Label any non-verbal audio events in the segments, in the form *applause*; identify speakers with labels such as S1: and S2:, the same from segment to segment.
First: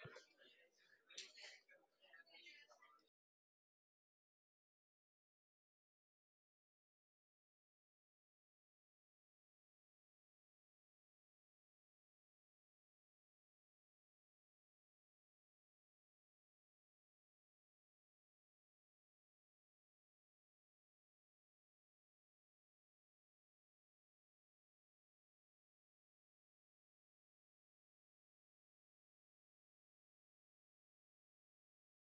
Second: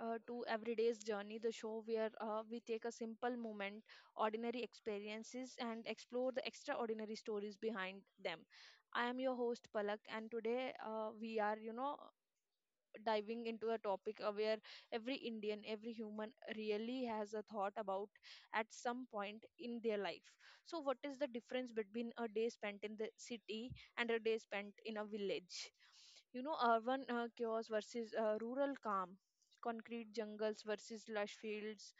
S1: to Everyday's Journey, the show where we take a simple moment, ordinary experiences, and explore the extraordinary stories behind them. I am your host, Palak, and today we are, you know, diving into a topic where every Indian, every human really has a thought about at some point in their life. So, what is the difference between a day spent in the city and a day spent in a village? You know, urban chaos versus rural calm, concrete jungles versus lush fields,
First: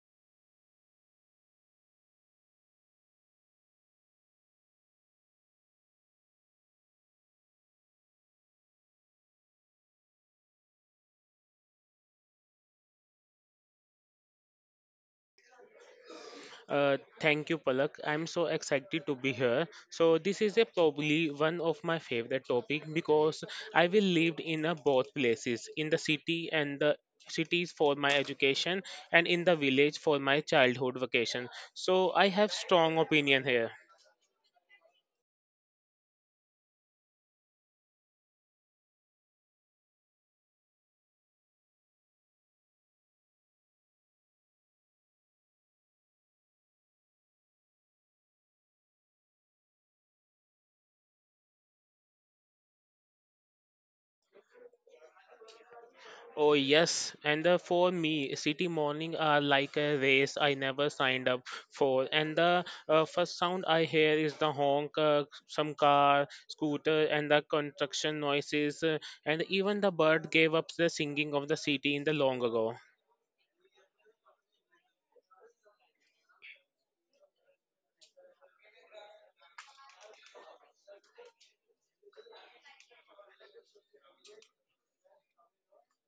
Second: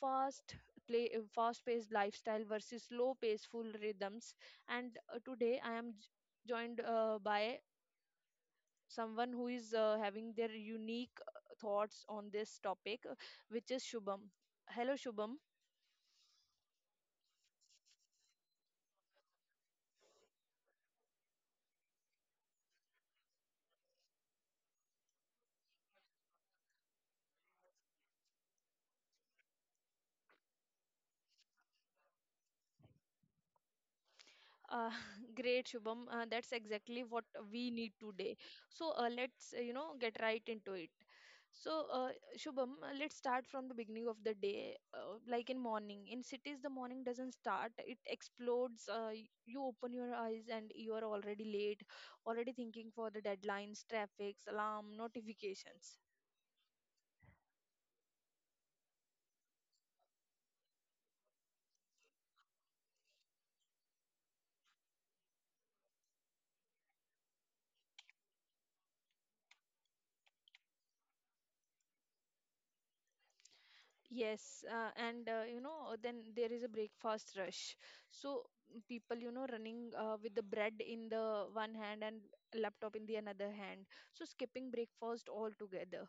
S1: fast fast-paced lifestyle versus slow, paceful rhythms, and today I am joined by someone who is having their unique thoughts on this topic, which is Shubham. Hello, Shubham.
S2: Thank you, Palak. I'm so excited to be here. So this is a probably one of my favorite topic because I will lived in a both places, in the city and the cities for my education and in the village for my childhood vacation. So I have strong opinion here.
S1: Uh, *laughs* Great, Shubham. That's exactly what we need today. So let's get right into it. So, Shubham, let's start from the beginning of the day. Like in morning, in cities, the morning doesn't start; it explodes. You open your eyes and you are already late, already thinking for the deadlines, traffics, alarm, notifications.
S2: Oh yes, and the, for me, city morning are like a race I never signed up for. And the first sound I hear is the honk, some car, scooter, and the construction noises. And even the bird gave up the singing of the city in the long ago.
S1: Yes, and then there is a breakfast rush. So people, running with the bread in the one hand and laptop in the another hand. So skipping breakfast altogether.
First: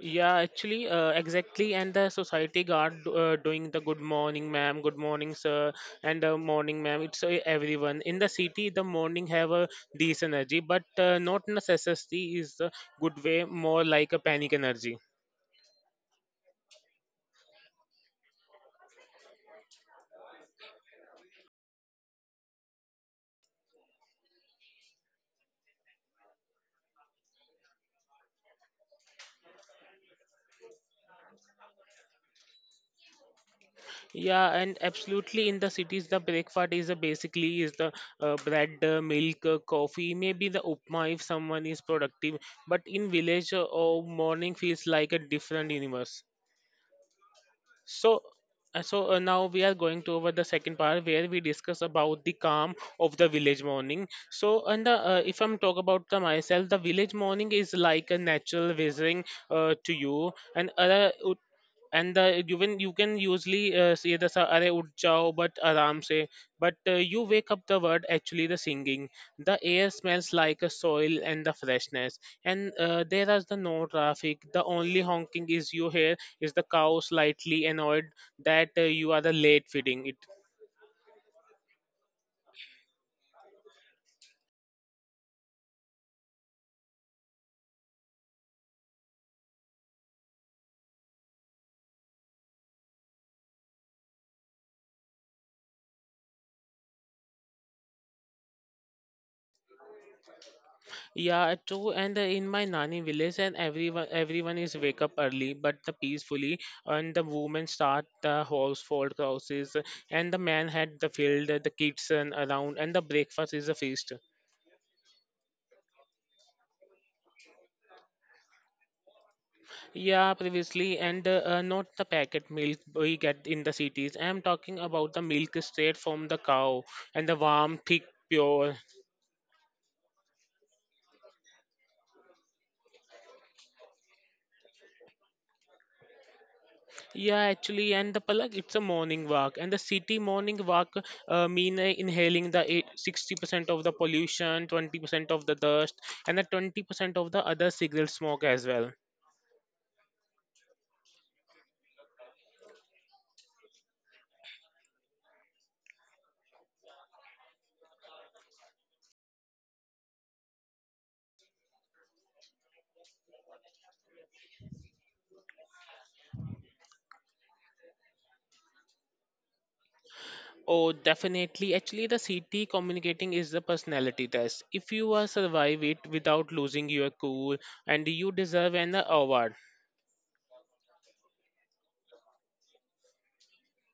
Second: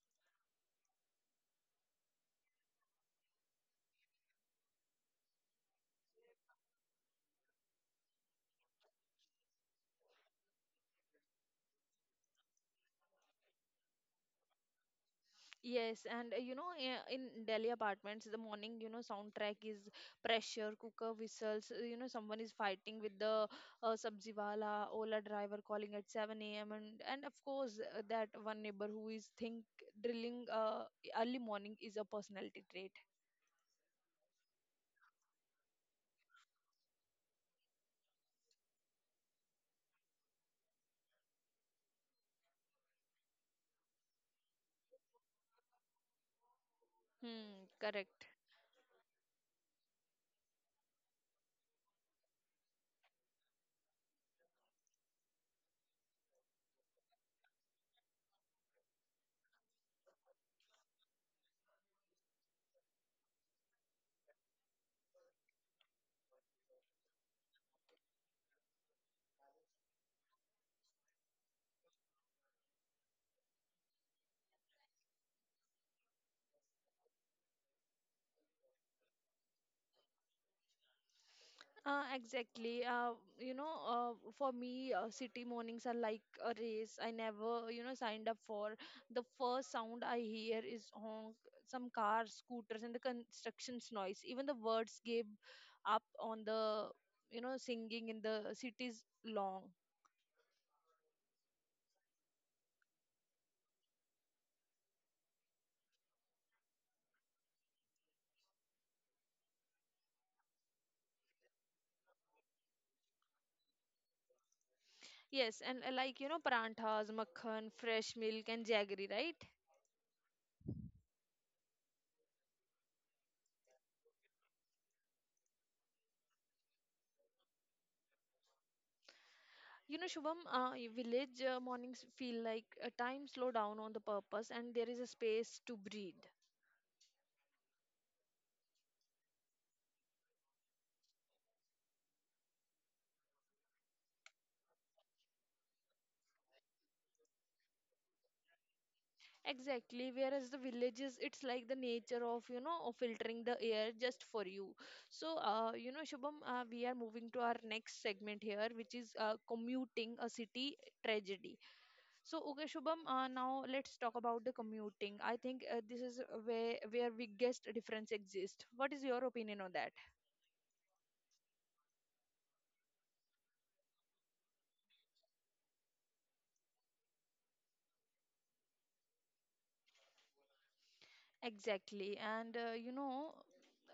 S2: Yeah, actually, exactly. And the society guard doing the good morning, ma'am, good morning, sir, and morning, ma'am. It's everyone in the city. The morning have a this energy, but not necessity is the good way. More like a panic energy.
S1: Yes, and in Delhi apartments, the morning, you know, soundtrack is pressure, cooker whistles. Someone is fighting with the sabzi wala, Ola driver calling at 7 a.m. and of course that one neighbor who is think drilling early morning is a personality trait.
S2: Yeah, and absolutely in the cities, the breakfast is basically is the bread, milk, coffee, maybe the upma if someone is productive. But in village, oh, morning feels like a different universe.
S1: Hmm,
S2: So,
S1: correct.
S2: so, now we are going to over the second part where we discuss about the calm of the village morning. So, and the, if I'm talk about the myself, the village morning is like a natural visiting to you, and other and the even you can usually say the sa- "Arey ut jao," but aram se. But you wake up the word actually the singing. The air smells like a soil and the freshness, and there is the no traffic. The only honking is you hear is the cow slightly annoyed that you are the late feeding it?
S1: Exactly. For me, city mornings are like a race. I never, you know, signed up for. The first sound I hear is honk, some cars, scooters, and the constructions noise. Even the words gave up on the, you know, singing in the city's long.
S2: Yeah, true. And in my Nani village, and everyone is wake up early, but the peacefully, and the women start the household crosses, and the man had the field, the kids and around, and the breakfast is a feast.
S1: Yes, and like, you know, paranthas, makhan, fresh milk, and jaggery, right?
S2: Yeah, previously, and not the packet milk we get in the cities. I'm talking about the milk straight from the cow, and the warm, thick, pure.
S1: You know, Shubham, village mornings feel like a time slow down on the purpose, and there is a space to breathe.
S2: Yeah, actually, and the Palak, it's a morning walk, and the city morning walk mean inhaling the 60% of the pollution, 20% of the dust, and the 20% of the other cigarette smoke as well.
S1: Exactly, whereas the villages, it's like the nature of, you know, of filtering the air just for you. So, Shubham, we are moving to our next segment here, which is commuting a city tragedy. So, okay, Shubham, now let's talk about the commuting. I think this is where biggest difference exists. What is your opinion on that?
S2: Oh, definitely. Actually, the city communicating is the personality test. If you survive it without losing your cool, and you deserve an award.
S1: Exactly. And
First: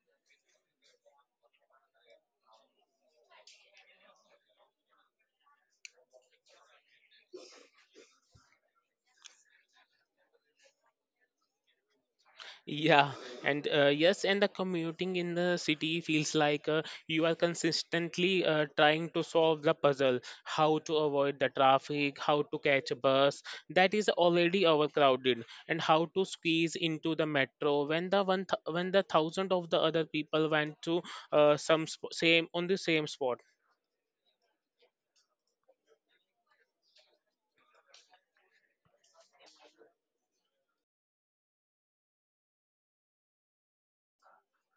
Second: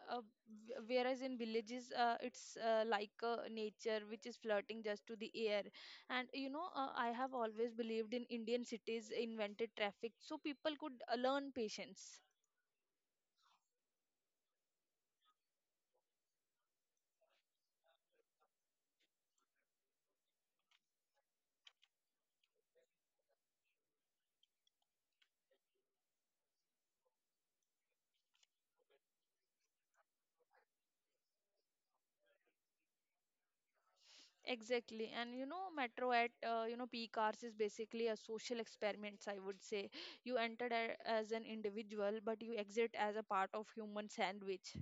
S1: uh, whereas in villages, it's like nature which is flirting just to the air. And I have always believed in Indian cities invented traffic so people could learn patience.
S2: Yeah, and yes, and the commuting in the city feels like you are consistently trying to solve the puzzle how to avoid the traffic, how to catch a bus that is already overcrowded, and how to squeeze into the metro when the thousand of the other people went to same on the same spot.
S1: Exactly. And metro at peak hours is basically a social experiment, I would say. You entered as an individual, but you exit as a part of human sandwich.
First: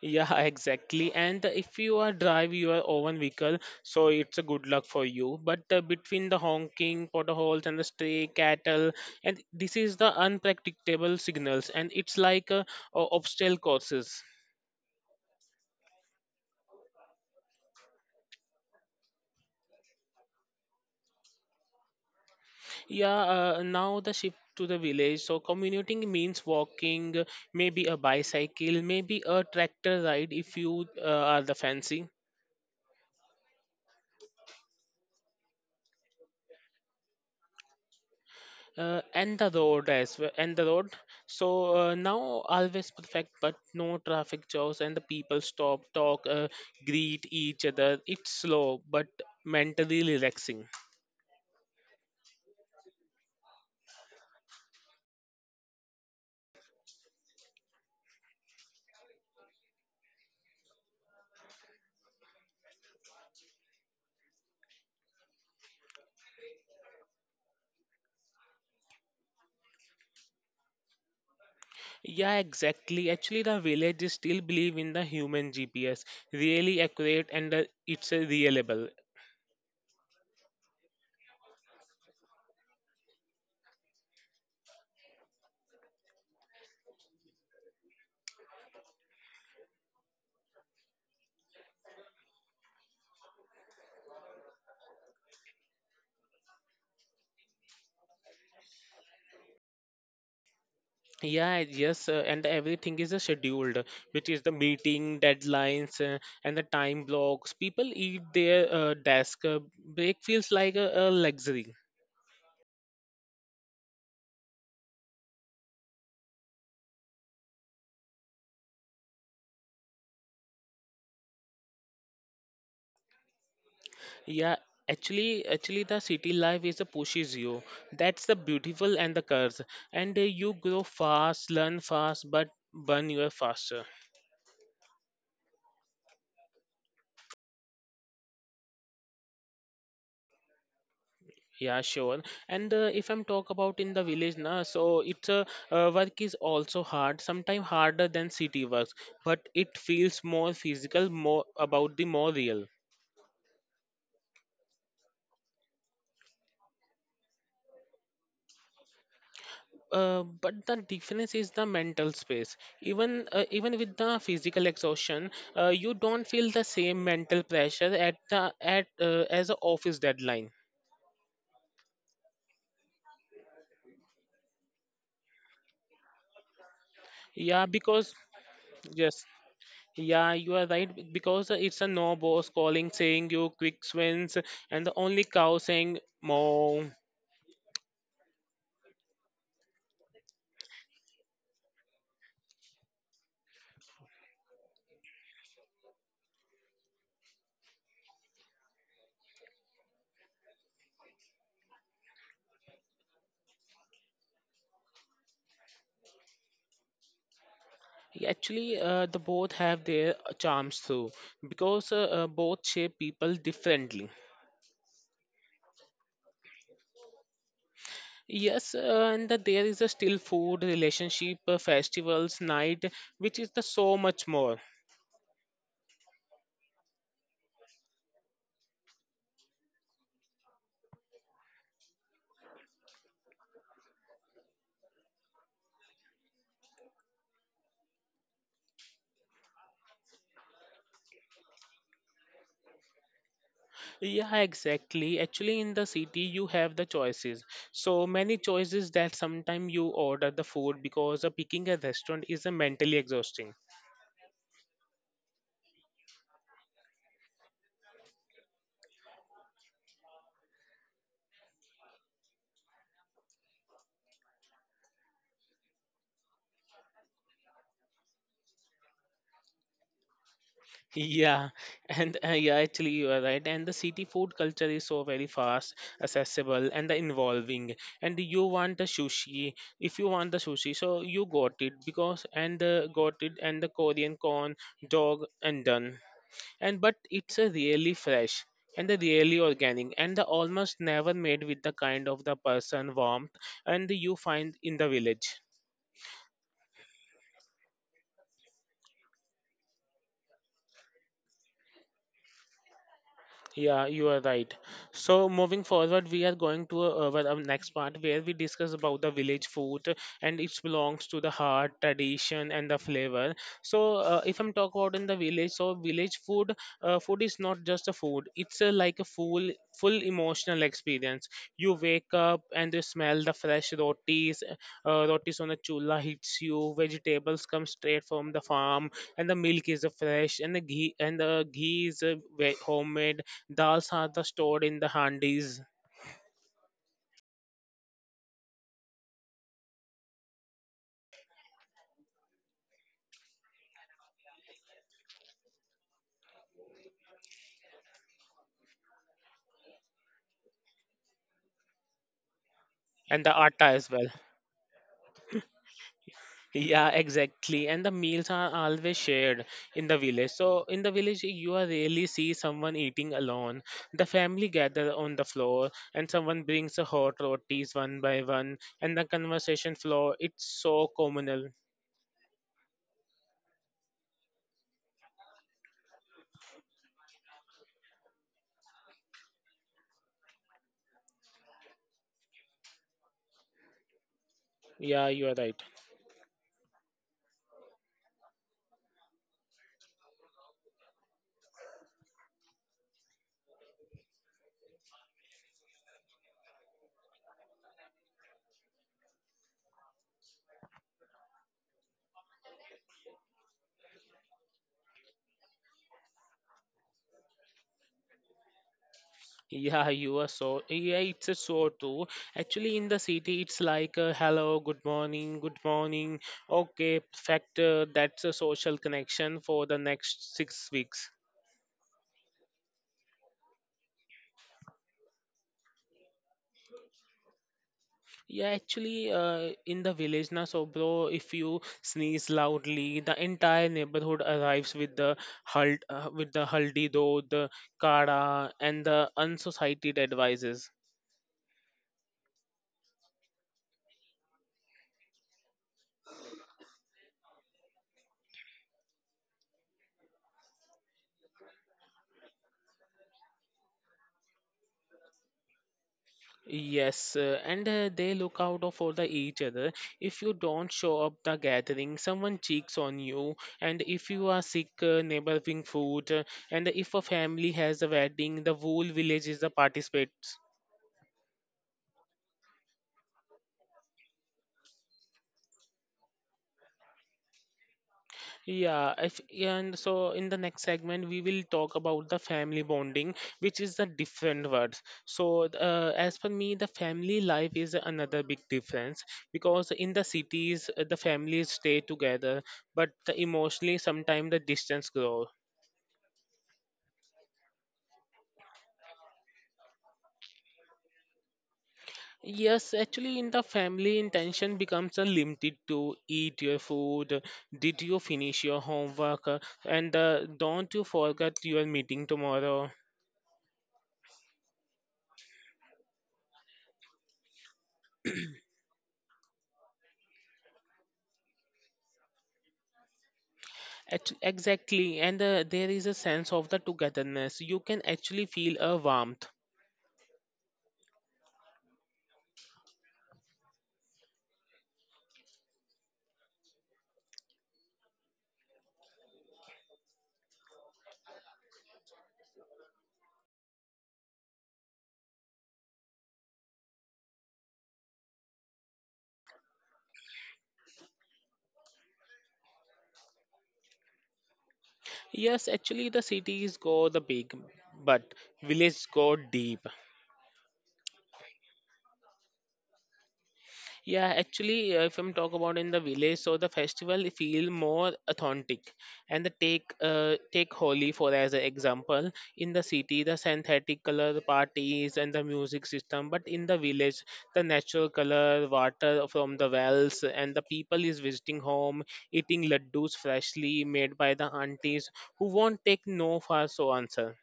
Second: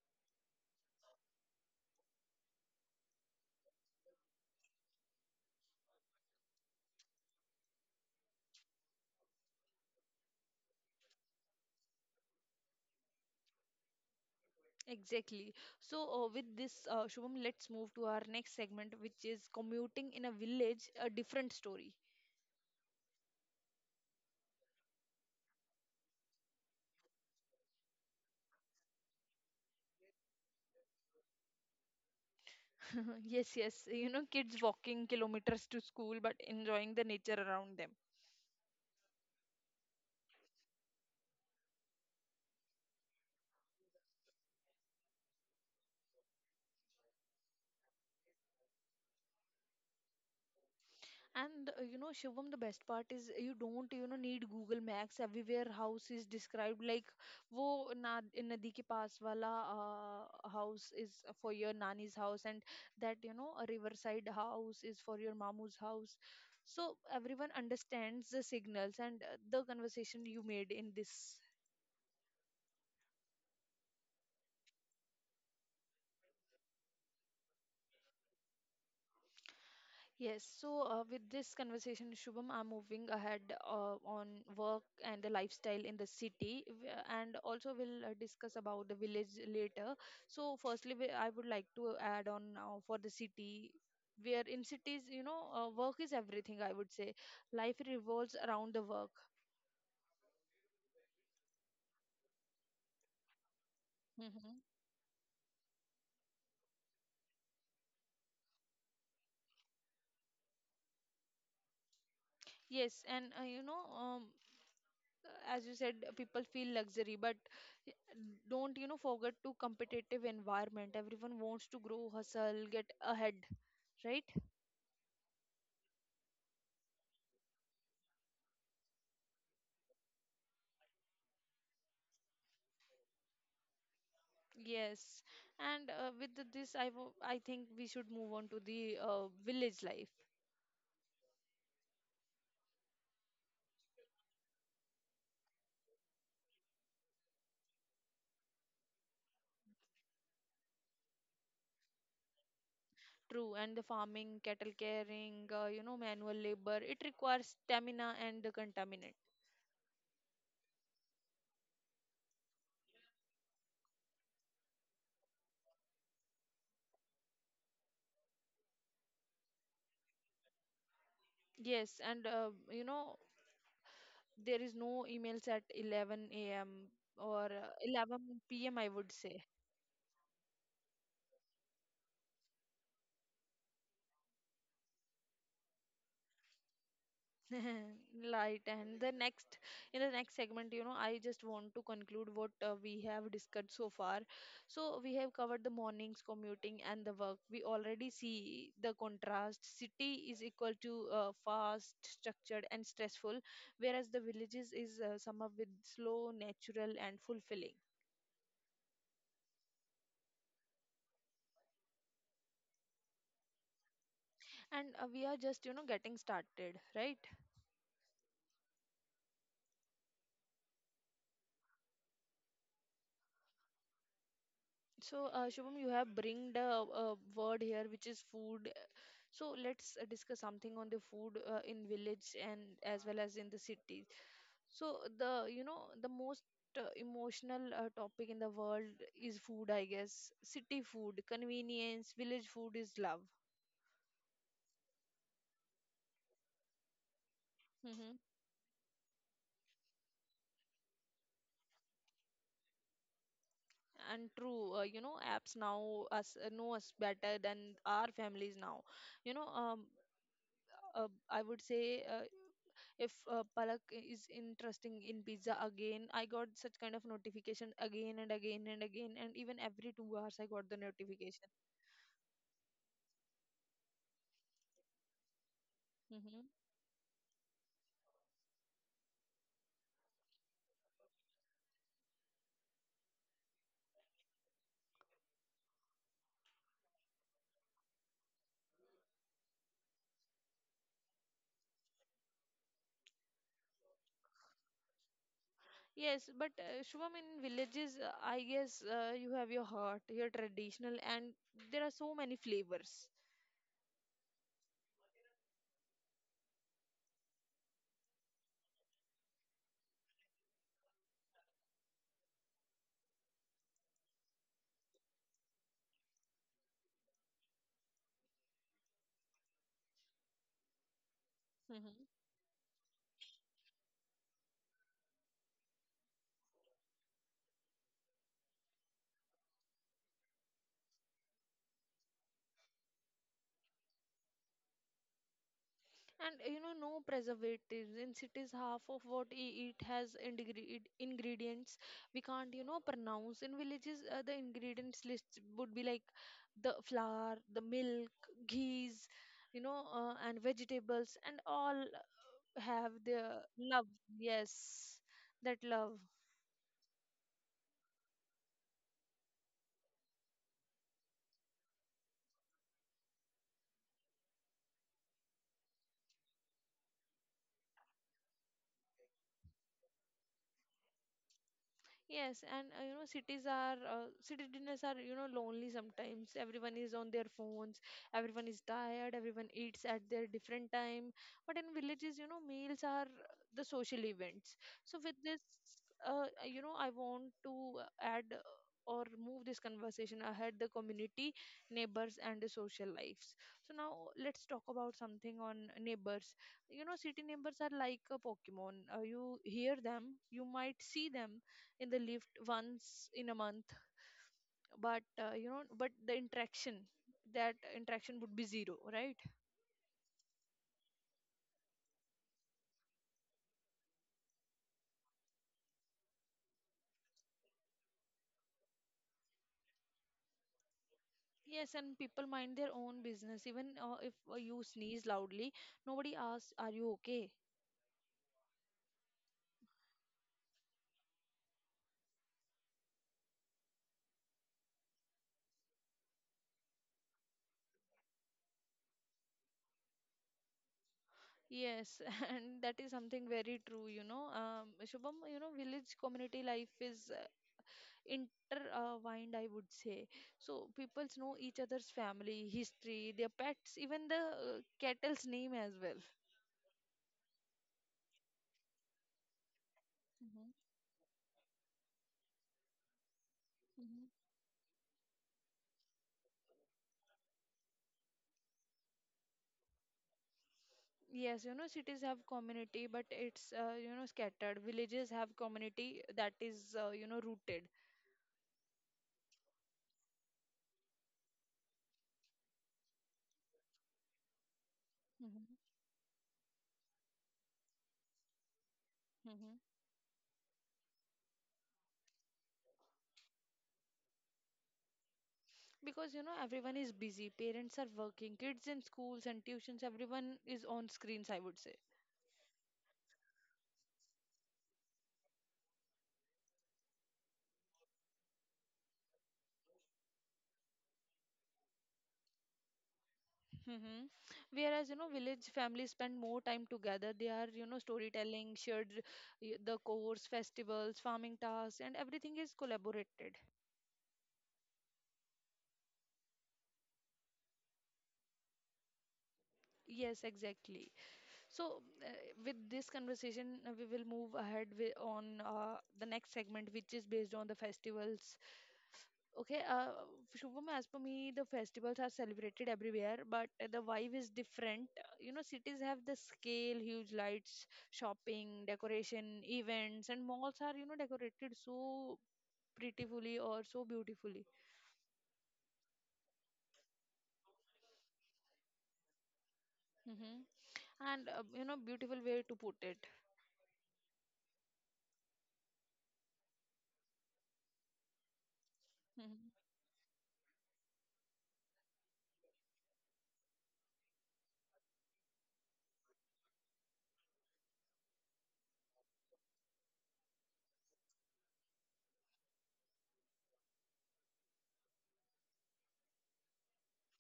S2: Yeah, *laughs* exactly. And if you are drive your own vehicle, so it's a good luck for you. But between the honking, potholes, and the stray cattle, and this is the unpredictable signals, and it's like obstacle courses.
S1: Exactly. So, with this, Shubham, let's move to our next segment, which is commuting in a village, a different story.
S2: Yeah, now the shift to the village. So commuting means walking, maybe a bicycle, maybe a tractor ride if you are the fancy.
S1: *laughs* Yes, yes. You know, kids walking kilometers to school but enjoying the nature around them.
S2: And the road as well and the road so now always perfect but no traffic jams and the people stop talk greet each other. It's slow but mentally relaxing.
S1: And Shivam, the best part is you don't need Google Maps. Everywhere house is described like wo na nadi ke paas wala house is for your nani's house, and that a riverside house is for your mamu's house. So everyone understands the signals and the conversation you made in this.
S2: Yeah, exactly, actually the villages still believe in the human gps really accurate and it's reliable.
S1: Yes, so with this conversation, Shubham, I'm moving ahead on work and the lifestyle in the city, and also we'll discuss about the village later. So, firstly, I would like to add on now for the city, where in cities, work is everything, I would say. Life revolves around the work.
S2: Yeah, yes, and everything is scheduled, which is the
S1: Hmm.
S2: meeting, deadlines, and the time blocks. People eat their desk. Break feels like a luxury.
S1: Yes, and as you said, people feel luxury but don't forget to competitive environment, everyone wants to grow hustle get ahead, right?
S2: Yeah, actually, the city life is a pushes you. That's the beautiful and the curse. And you grow fast, learn fast, but burn you faster.
S1: Yes, and with this I think we should move on to the village life.
S2: Yeah, sure. And if I'm talk about in the village na, so it's a work is also hard, sometimes harder than city works, but it feels more physical, more about the more real.
S1: True, and the farming cattle caring manual labor, it requires stamina and the contaminant.
S2: But the difference is the mental space. Even with the physical exhaustion, you don't feel the same mental pressure at as a office deadline.
S1: Yes, and there is no emails at 11 a.m or
S2: Yeah, because
S1: 11 p.m, I would
S2: yes,
S1: say.
S2: Yeah, you are right because it's a no boss calling saying you quick swings and the only cow saying moo.
S1: *laughs* Right, and the next in the next segment, I just want to conclude what we have discussed so far. So we have covered the mornings, commuting, and the work. We already see the contrast. City is equal to fast, structured, and stressful, whereas the villages is sum up with slow, natural, and fulfilling.
S2: Yeah, actually, the both have their charms too because both shape people differently.
S1: And we are just getting started, right?
S2: Yes, and that there is a still food, relationship, festivals, night, which is the so much more.
S1: So Shubham, you have bring the word here, which is food. So let's discuss something on the food in village and as well as in the cities. So the you know the most emotional topic in the world is food, I guess. City food, convenience, village food is love.
S2: Yeah, exactly. Actually, in the city, you have the choices. So
S1: Mm-hmm.
S2: many choices that sometimes you order the food because picking a restaurant is mentally exhausting.
S1: And true, apps now us know us better than our families now. You know, I would say if Palak is interesting in pizza again, I got such kind of notification again and again and again, and even every 2 hours I got the notification.
S2: Yeah, yeah, actually, you are right. And the city food culture is so very fast,
S1: Hmm.
S2: accessible, and the involving. And you want the sushi, if you want the sushi, so you got it because and got it and the Korean corn dog and done. And but it's a really fresh and the really organic and the almost never made with the kind of the person warmth and you find in the village.
S1: Yes, but Shubham, in villages, I guess you have your heart, your traditional, and there are so many flavors.
S2: Yeah, you are right. So moving forward, we are going to our next part where we discuss about the village food and it belongs to the heart, tradition, and the flavor. So if I'm talk about in the village, so village food food is not just a food. It's a, like a full emotional experience. You wake up and you smell the fresh rotis on the chula hits you. Vegetables come straight from the farm, and the milk is fresh, and the ghee is homemade. Dals are the stored in the handis
S1: And no preservatives in cities. Half of what we eat has ingredients we can't, you know, pronounce. In villages, the ingredients list would be like the flour, the milk, ghees, and vegetables, and all have
S2: and the
S1: their
S2: atta
S1: love.
S2: as well.
S1: Yes, that love.
S2: Yeah, exactly. And the meals are always shared in the village. So in the village, you are rarely see someone eating alone. The family gather on the floor, and someone brings a hot rotis one by one, and the conversation flow. It's so communal.
S1: Yes, and you know, cities are city dinners are lonely sometimes. Everyone is on their phones, everyone is tired, everyone eats at their different time. But in villages, meals are the social events. So
S2: Yeah,
S1: with
S2: you are
S1: this,
S2: right.
S1: I want to add or move this conversation ahead the community, neighbors, and the social lives. So now let's talk about something on neighbors. You know, city neighbors are like a Pokemon. You hear them, you might see them in the lift once in a month, but but the interaction that interaction would be zero, right?
S2: Yeah, you are so. Yeah, it's a so too. Actually, in the city, it's like a hello, good morning, good morning. Okay, factor. That's a social connection for the next 6 weeks.
S1: Yes, and people mind their own business, even if you sneeze loudly, nobody asks are you okay?
S2: Yeah, actually, in the village na, so bro, if you sneeze loudly, the entire neighborhood arrives with the haldi do, the kara, and the unsociety advices.
S1: Yes. *laughs* And that is something very true. Shubham, village community life is intertwined, I would say. So people know each other's family history, their pets, even the cattle's name as well.
S2: Yes, and they look out of for the each other. If you don't show up the gathering, someone cheeks on you. And if
S1: Hmm.
S2: you are sick, neighbor bring food. And if a family has a wedding, the whole village is the participates.
S1: Yes, cities have community, but it's, scattered. Villages have community that is, rooted.
S2: Yeah, if, and so in the next segment we will talk about the family bonding, which is the different words. So
S1: Hmm.
S2: as per me, the family life is another big difference
S1: Hmm.
S2: because in the cities the families stay together, but the emotionally sometimes the distance grow.
S1: Because, everyone is busy. Parents are working, kids in schools and tuitions, everyone is on screens, I would say.
S2: Yes, actually, in the family, intention becomes a limited to eat your food, did you finish your homework, and don't you forget your meeting tomorrow.
S1: Mm-hmm. Whereas, village families spend more time together. They are, storytelling, shared the course, festivals, farming tasks, and everything is collaborated.
S2: Exactly, and there is a sense of the togetherness. You can actually feel a warmth.
S1: Yes, exactly. So, with this conversation, we will move ahead on the next segment, which is based on the festivals. Okay, Shubham, as per me, the festivals are celebrated everywhere, but the vibe is different. Cities have the scale, huge lights, shopping, decoration, events, and malls are, decorated so prettifully or so beautifully.
S2: Yes, actually, the cities go the big, but village go deep.
S1: Hmm. And, beautiful way to put it.
S2: Yeah, actually, if I'm talk about in the village, so the festival feel more authentic, and the
S1: Mm-hmm.
S2: take Holi for as an example. In the city, the synthetic color parties and the music system, but in the village, the natural color, water from the wells, and the people is visiting home, eating laddus freshly made by the aunties who won't take no for so answer.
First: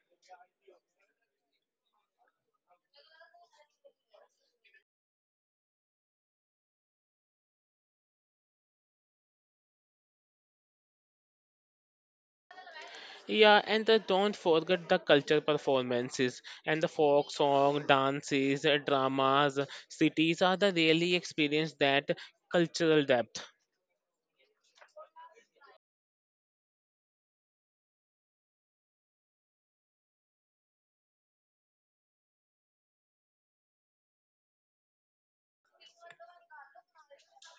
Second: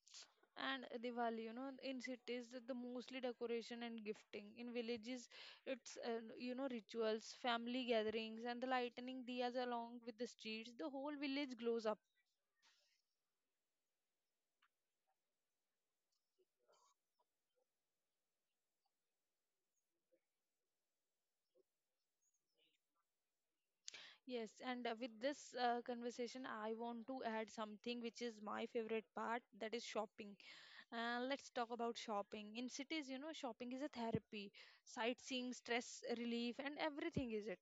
S1: And Diwali. You know, in cities, the mostly decoration and gifting. In villages, it's rituals, family gatherings, and the lightning diyas along with the streets. The whole village glows up.
S2: Yeah, and the, don't forget the culture performances and the folk song, dances, dramas. Cities are the really experience that cultural depth.
S1: Yes, and with this conversation, I want to add something which is my favorite part. That is shopping. Let's talk about shopping. In cities, shopping is a therapy, sightseeing, stress relief, and everything is it.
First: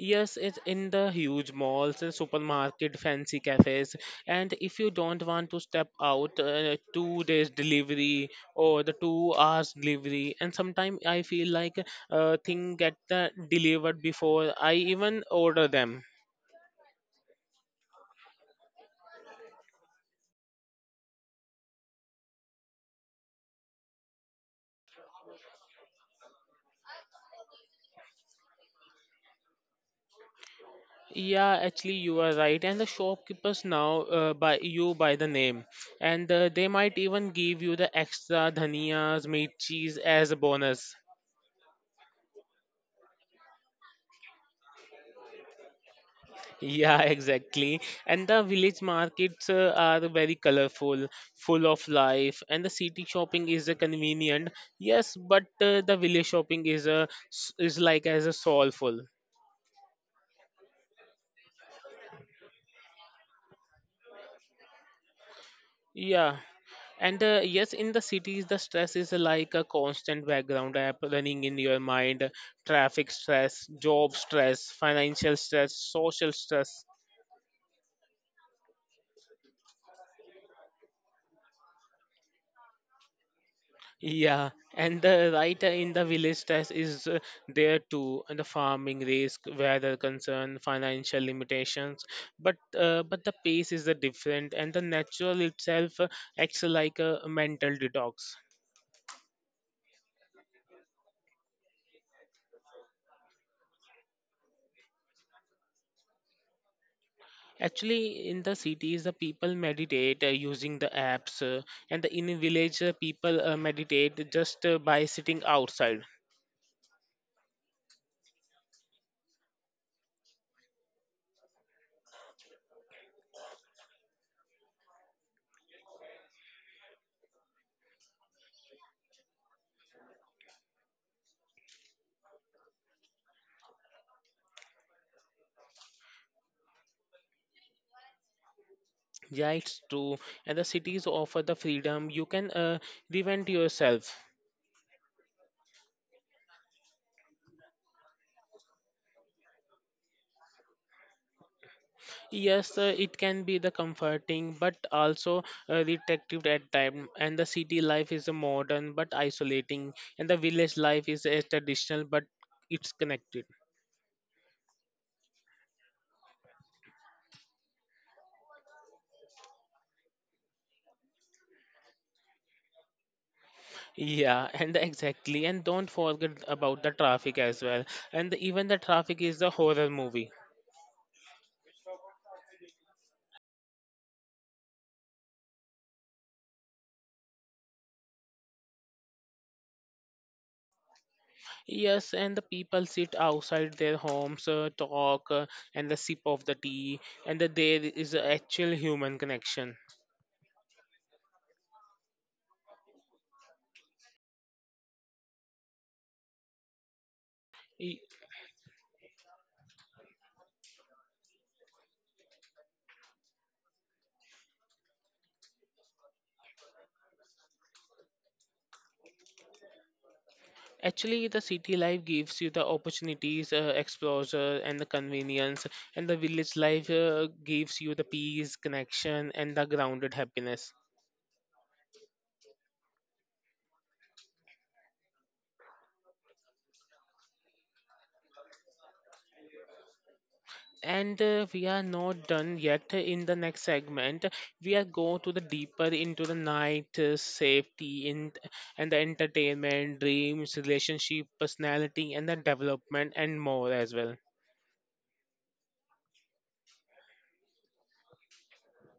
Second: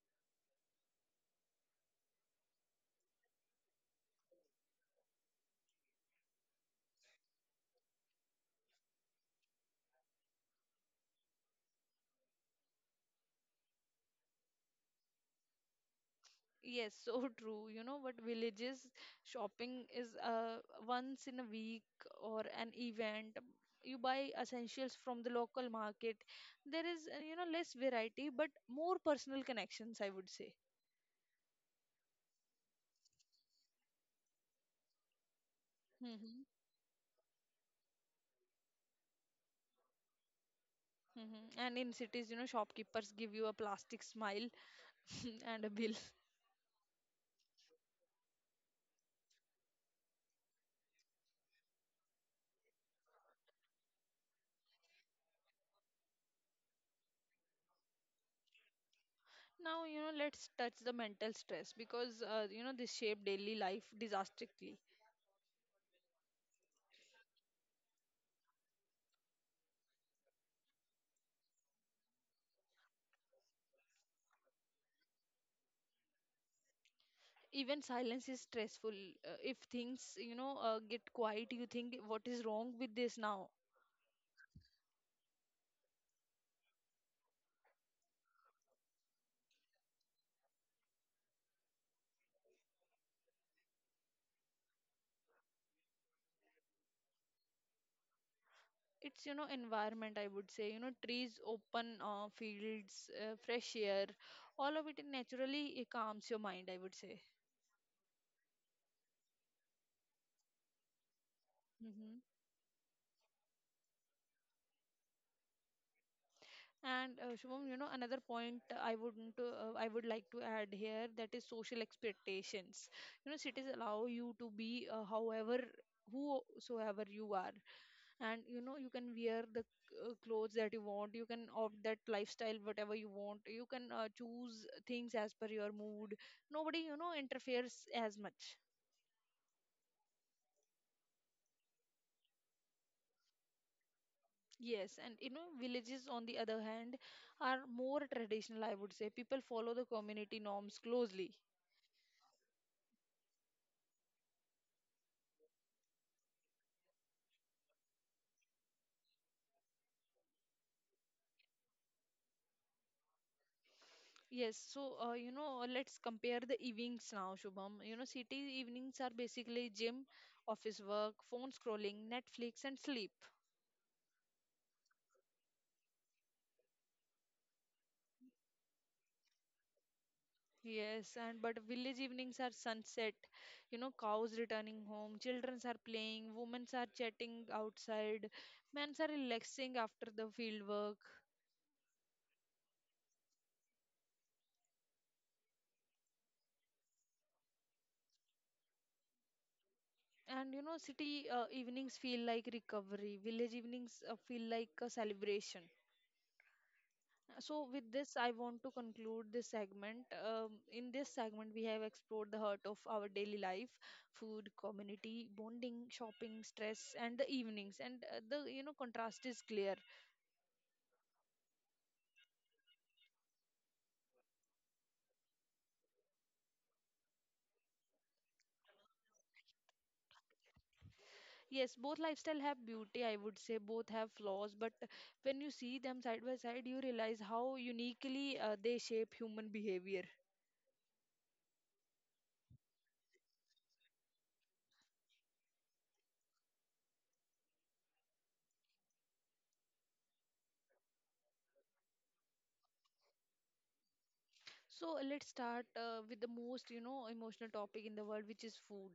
S2: Yes, it's in the huge malls, and supermarket, fancy cafes, and if you don't want to step out, 2 days delivery or the 2 hours delivery, and sometimes I feel like thing get delivered before I even order them.
S1: Yes, *laughs* so true. You know, but villages shopping is once in a week or an event. You buy essentials from the local market. There is, less variety, but more personal connections, I would say.
S2: Yeah, actually, you are right. And the shopkeepers now by you by the name, and
S1: Mm-hmm.
S2: they might even give you the extra dhaniyas, mirchis as a bonus. *laughs*
S1: Mm-hmm. And in cities, shopkeepers give you a plastic smile *laughs* and a bill.
S2: Yeah, exactly. And the village markets are very colorful, full of life, and the city shopping is convenient. Yes, but the village shopping is is like as a soulful.
S1: Now, let's touch the mental stress because, this shape daily life disastrously.
S2: Yeah. And yes, in the cities, the stress is like a constant background app running in your mind. Traffic stress, job stress, financial stress, social stress.
S1: Even silence is stressful. If things get quiet, you think what is wrong with this now.
S2: Yeah, and the writer in the village stress is there too, and the farming risk, weather concern, financial limitations. But the pace is different, and the natural itself acts like a mental detox.
S1: It's, you know, environment, I would say. You know, trees, open fields, fresh air, all of it naturally it calms your mind, I would say.
S2: Actually, in the cities, the people meditate using the apps, and the,
S1: Hmm.
S2: in a village, people meditate just by sitting outside.
S1: And Shubham, you know, another point I wouldn't I would like to add here, that is social expectations. You know, cities allow you to be however, whosoever you are, and you know you can wear the clothes that you want, you can opt that lifestyle whatever you want, you can choose things as per your mood. Nobody, you know, interferes as much.
S2: Yeah, it's true. And the cities offer the freedom. You can reinvent yourself.
S1: Yes, and you know, villages on the other hand are more traditional, I would say. People follow the community norms closely.
S2: Yes, it can be the comforting, but also restrictive at time. And the city life is modern but isolating, and the village life is traditional but it's connected.
S1: Yes, so you know, let's compare the evenings now, Shubham. You know, city evenings are basically gym, office work, phone scrolling, Netflix, and sleep.
S2: Yeah, and exactly, and don't forget about the traffic as well. And even the traffic is a horror movie.
S1: Yes, and but village evenings are sunset, you know, cows returning home, childrens are playing, women are chatting outside, men are relaxing after the field work.
S2: Yes, and the people sit outside their homes, talk, and the sip of the tea, and that there is a actual human connection.
S1: And you know, city evenings feel like recovery, village evenings feel like a celebration. So, with
S2: Y-
S1: this, I want to conclude this segment. In this segment, we have explored the heart of our daily life, food, community, bonding, shopping, stress, and the evenings. And the, you know, contrast is clear.
S2: Actually, the city life gives you the opportunities, exposure, and the convenience, and the village life gives you the peace, connection, and the grounded happiness.
S1: Yes, both lifestyle have beauty, I would say. Both have flaws, but when you see them side by side, you realize how uniquely they shape human behavior.
S2: And we are not done yet. In the next segment, we are go to the deeper into the night safety in and the entertainment, dreams, relationship, personality, and the development and more as well.
S1: So let's start with the most, you know, emotional topic in the world, which is food.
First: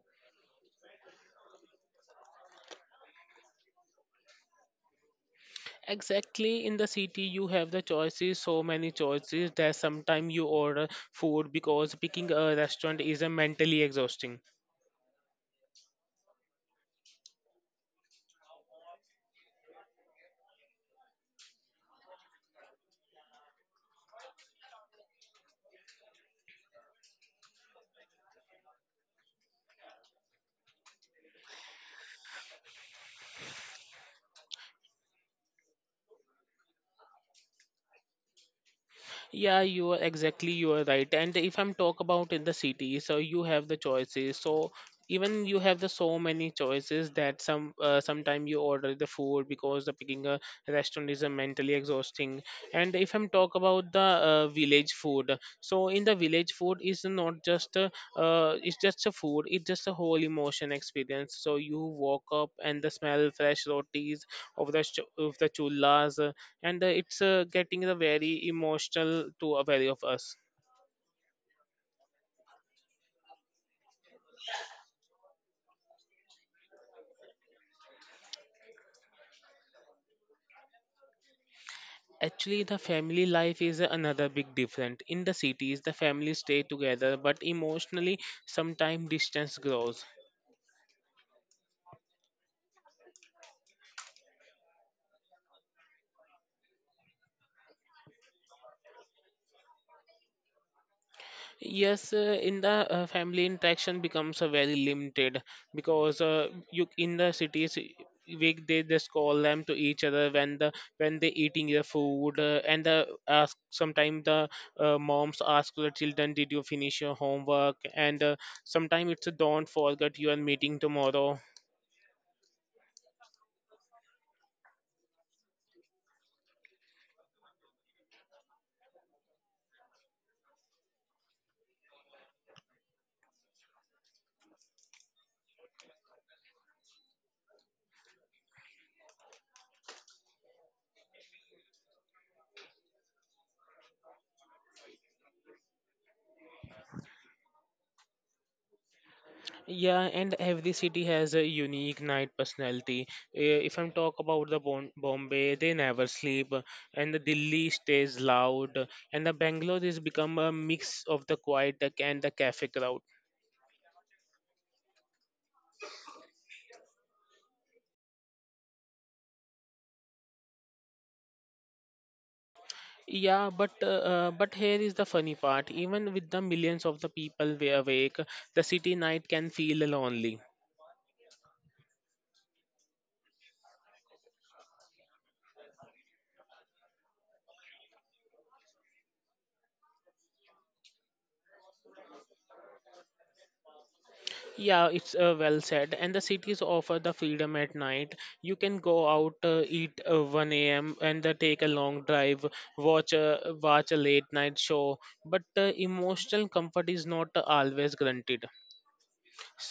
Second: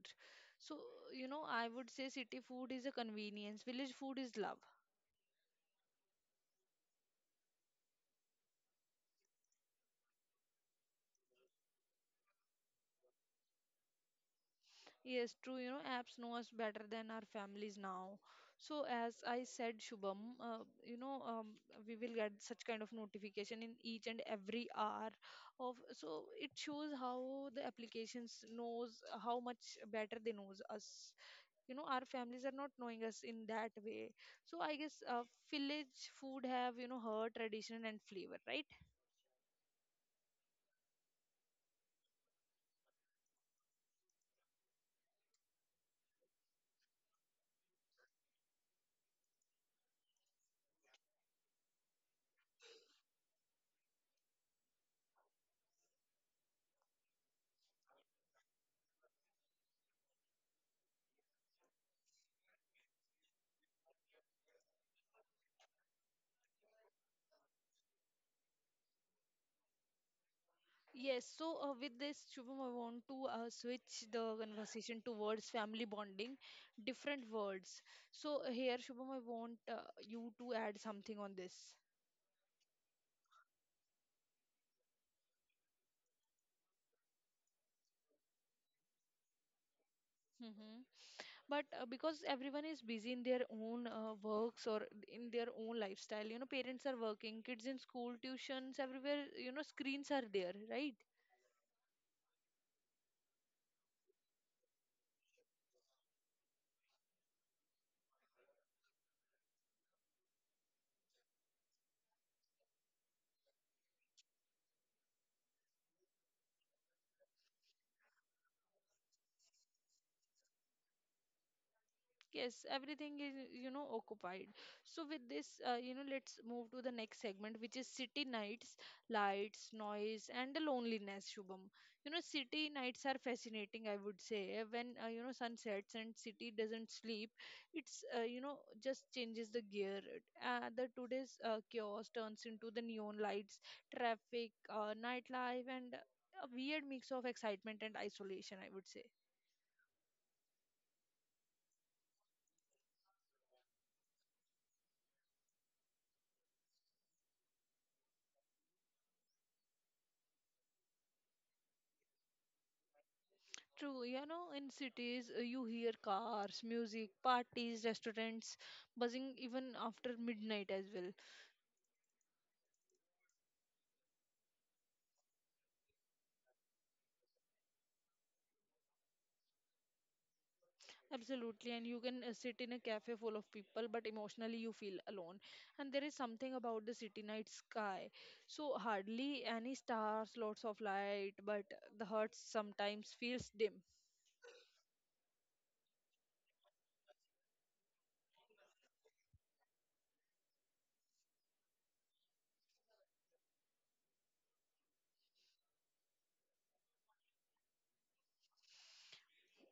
S1: So, you know, I would say city food is a convenience, village food is love.
S2: Exactly in the city, you have the choices, so many choices that sometimes you order food because picking a restaurant is a mentally exhausting.
S1: Yes, true. You know, apps know us better than our families now. So, as I said, Shubham, you know, we will get such kind of notification in each and every hour of. So it shows how the applications knows how much better they knows us. You know, our families are not knowing us in that way. So I guess village food have, you know, her tradition and flavor, right?
S2: Yeah, you are exactly, you are right. And if I'm talk about in the city, so you have the choices. So even you have the so many choices that sometime you order the food because the picking a restaurant is a mentally exhausting. And if I'm talk about the village food, so in the village food is not just a, it's just a food. It's just a whole emotion experience. So you walk up and the smell fresh rotis of the chullas and it's getting the very emotional to a very of us.
S1: Yes, so with this, Shubham, I want to switch the conversation towards family bonding, different words. So here, Shubham, I want you to add something on this.
S2: Actually, the family life is another big difference. In the cities, the families stay together, but emotionally sometimes distance grows.
S1: Hmm. But because everyone is busy in their own works or in their own lifestyle, you know, parents are working, kids in school, tuitions, everywhere, you know, screens are there, right?
S2: Yes, in the family interaction becomes very limited because you in the cities we, they just call them to each other when the when they eating their food, and the ask sometimes the moms ask the children, did you finish your homework, and sometimes it's a, don't forget you are meeting tomorrow.
S1: Yes, everything is, you know, occupied. So with this, you know, let's move to the next segment, which is city nights, lights, noise, and the loneliness, Shubham. You know, city nights are fascinating, I would say. When you know, sun sets and city doesn't sleep, it's, you know, just changes the gear. The today's chaos turns into the neon lights, traffic, nightlife, and a weird mix of excitement and isolation, I would say.
S2: Yeah, and every city has a unique night personality. If I'm talk about the Bombay, they never sleep, and the Delhi stays loud, and the Bangalore is become a mix of the quiet and the cafe crowd.
S1: True, you know, in cities you hear cars, music, parties, restaurants buzzing even after midnight as well.
S2: Yeah, but here is the funny part. Even with the millions of the people we awake, the city night can feel lonely.
S1: Absolutely, and you can sit in a cafe full of people, but emotionally you feel alone. And there is something about the city night sky. So hardly any stars, lots of light, but the heart sometimes feels dim.
S2: Yeah, it's well said. And the cities offer the freedom at night. You can go out, eat 1 a.m. and take a long drive, watch a late night show. But emotional comfort is not always granted.